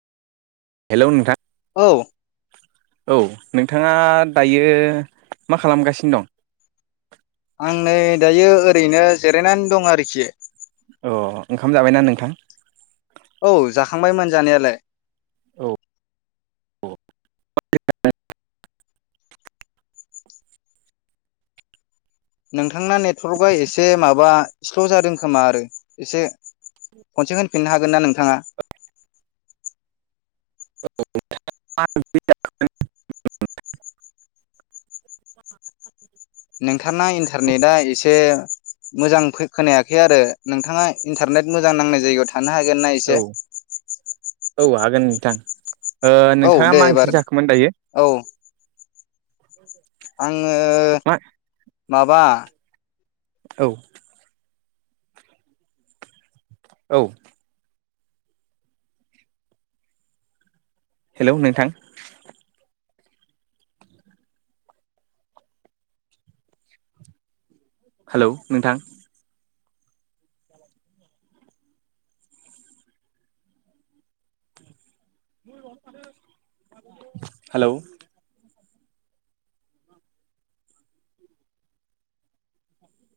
Hello नोंथां। औ औ नोंथाङा दायो मा खालामगासिनो दं? आं नै दायो ओरैनो जिरायनानै दं आरोखि। अ ओंखाम जाबायना नोंथां। औ जाखांबायमोन जानायालाय औ औ [unintelligible] नोंथांना नेट्रकआ एसे माबा स्ल' जादों खोमा आरो एसे खनसे होनफिननो हागोन ना नोंथाङा। [unintelligible] नोंथांना इन्टारनेटआ एसे मोजां खोनायाखै आरो नोंथाङा इन्टारनेट मोजां नांनाय जायगायाव थां । थानो हागोन ना एसे? गोन नोंथां। ओ औ नोंथाङा दे मा ओंख्रि एबार जाखोमोन दायो? औ [unintelligible] आङो मा माबा औ। औ। हेलौ नोंथां। हेलौ नोंथां। हालौ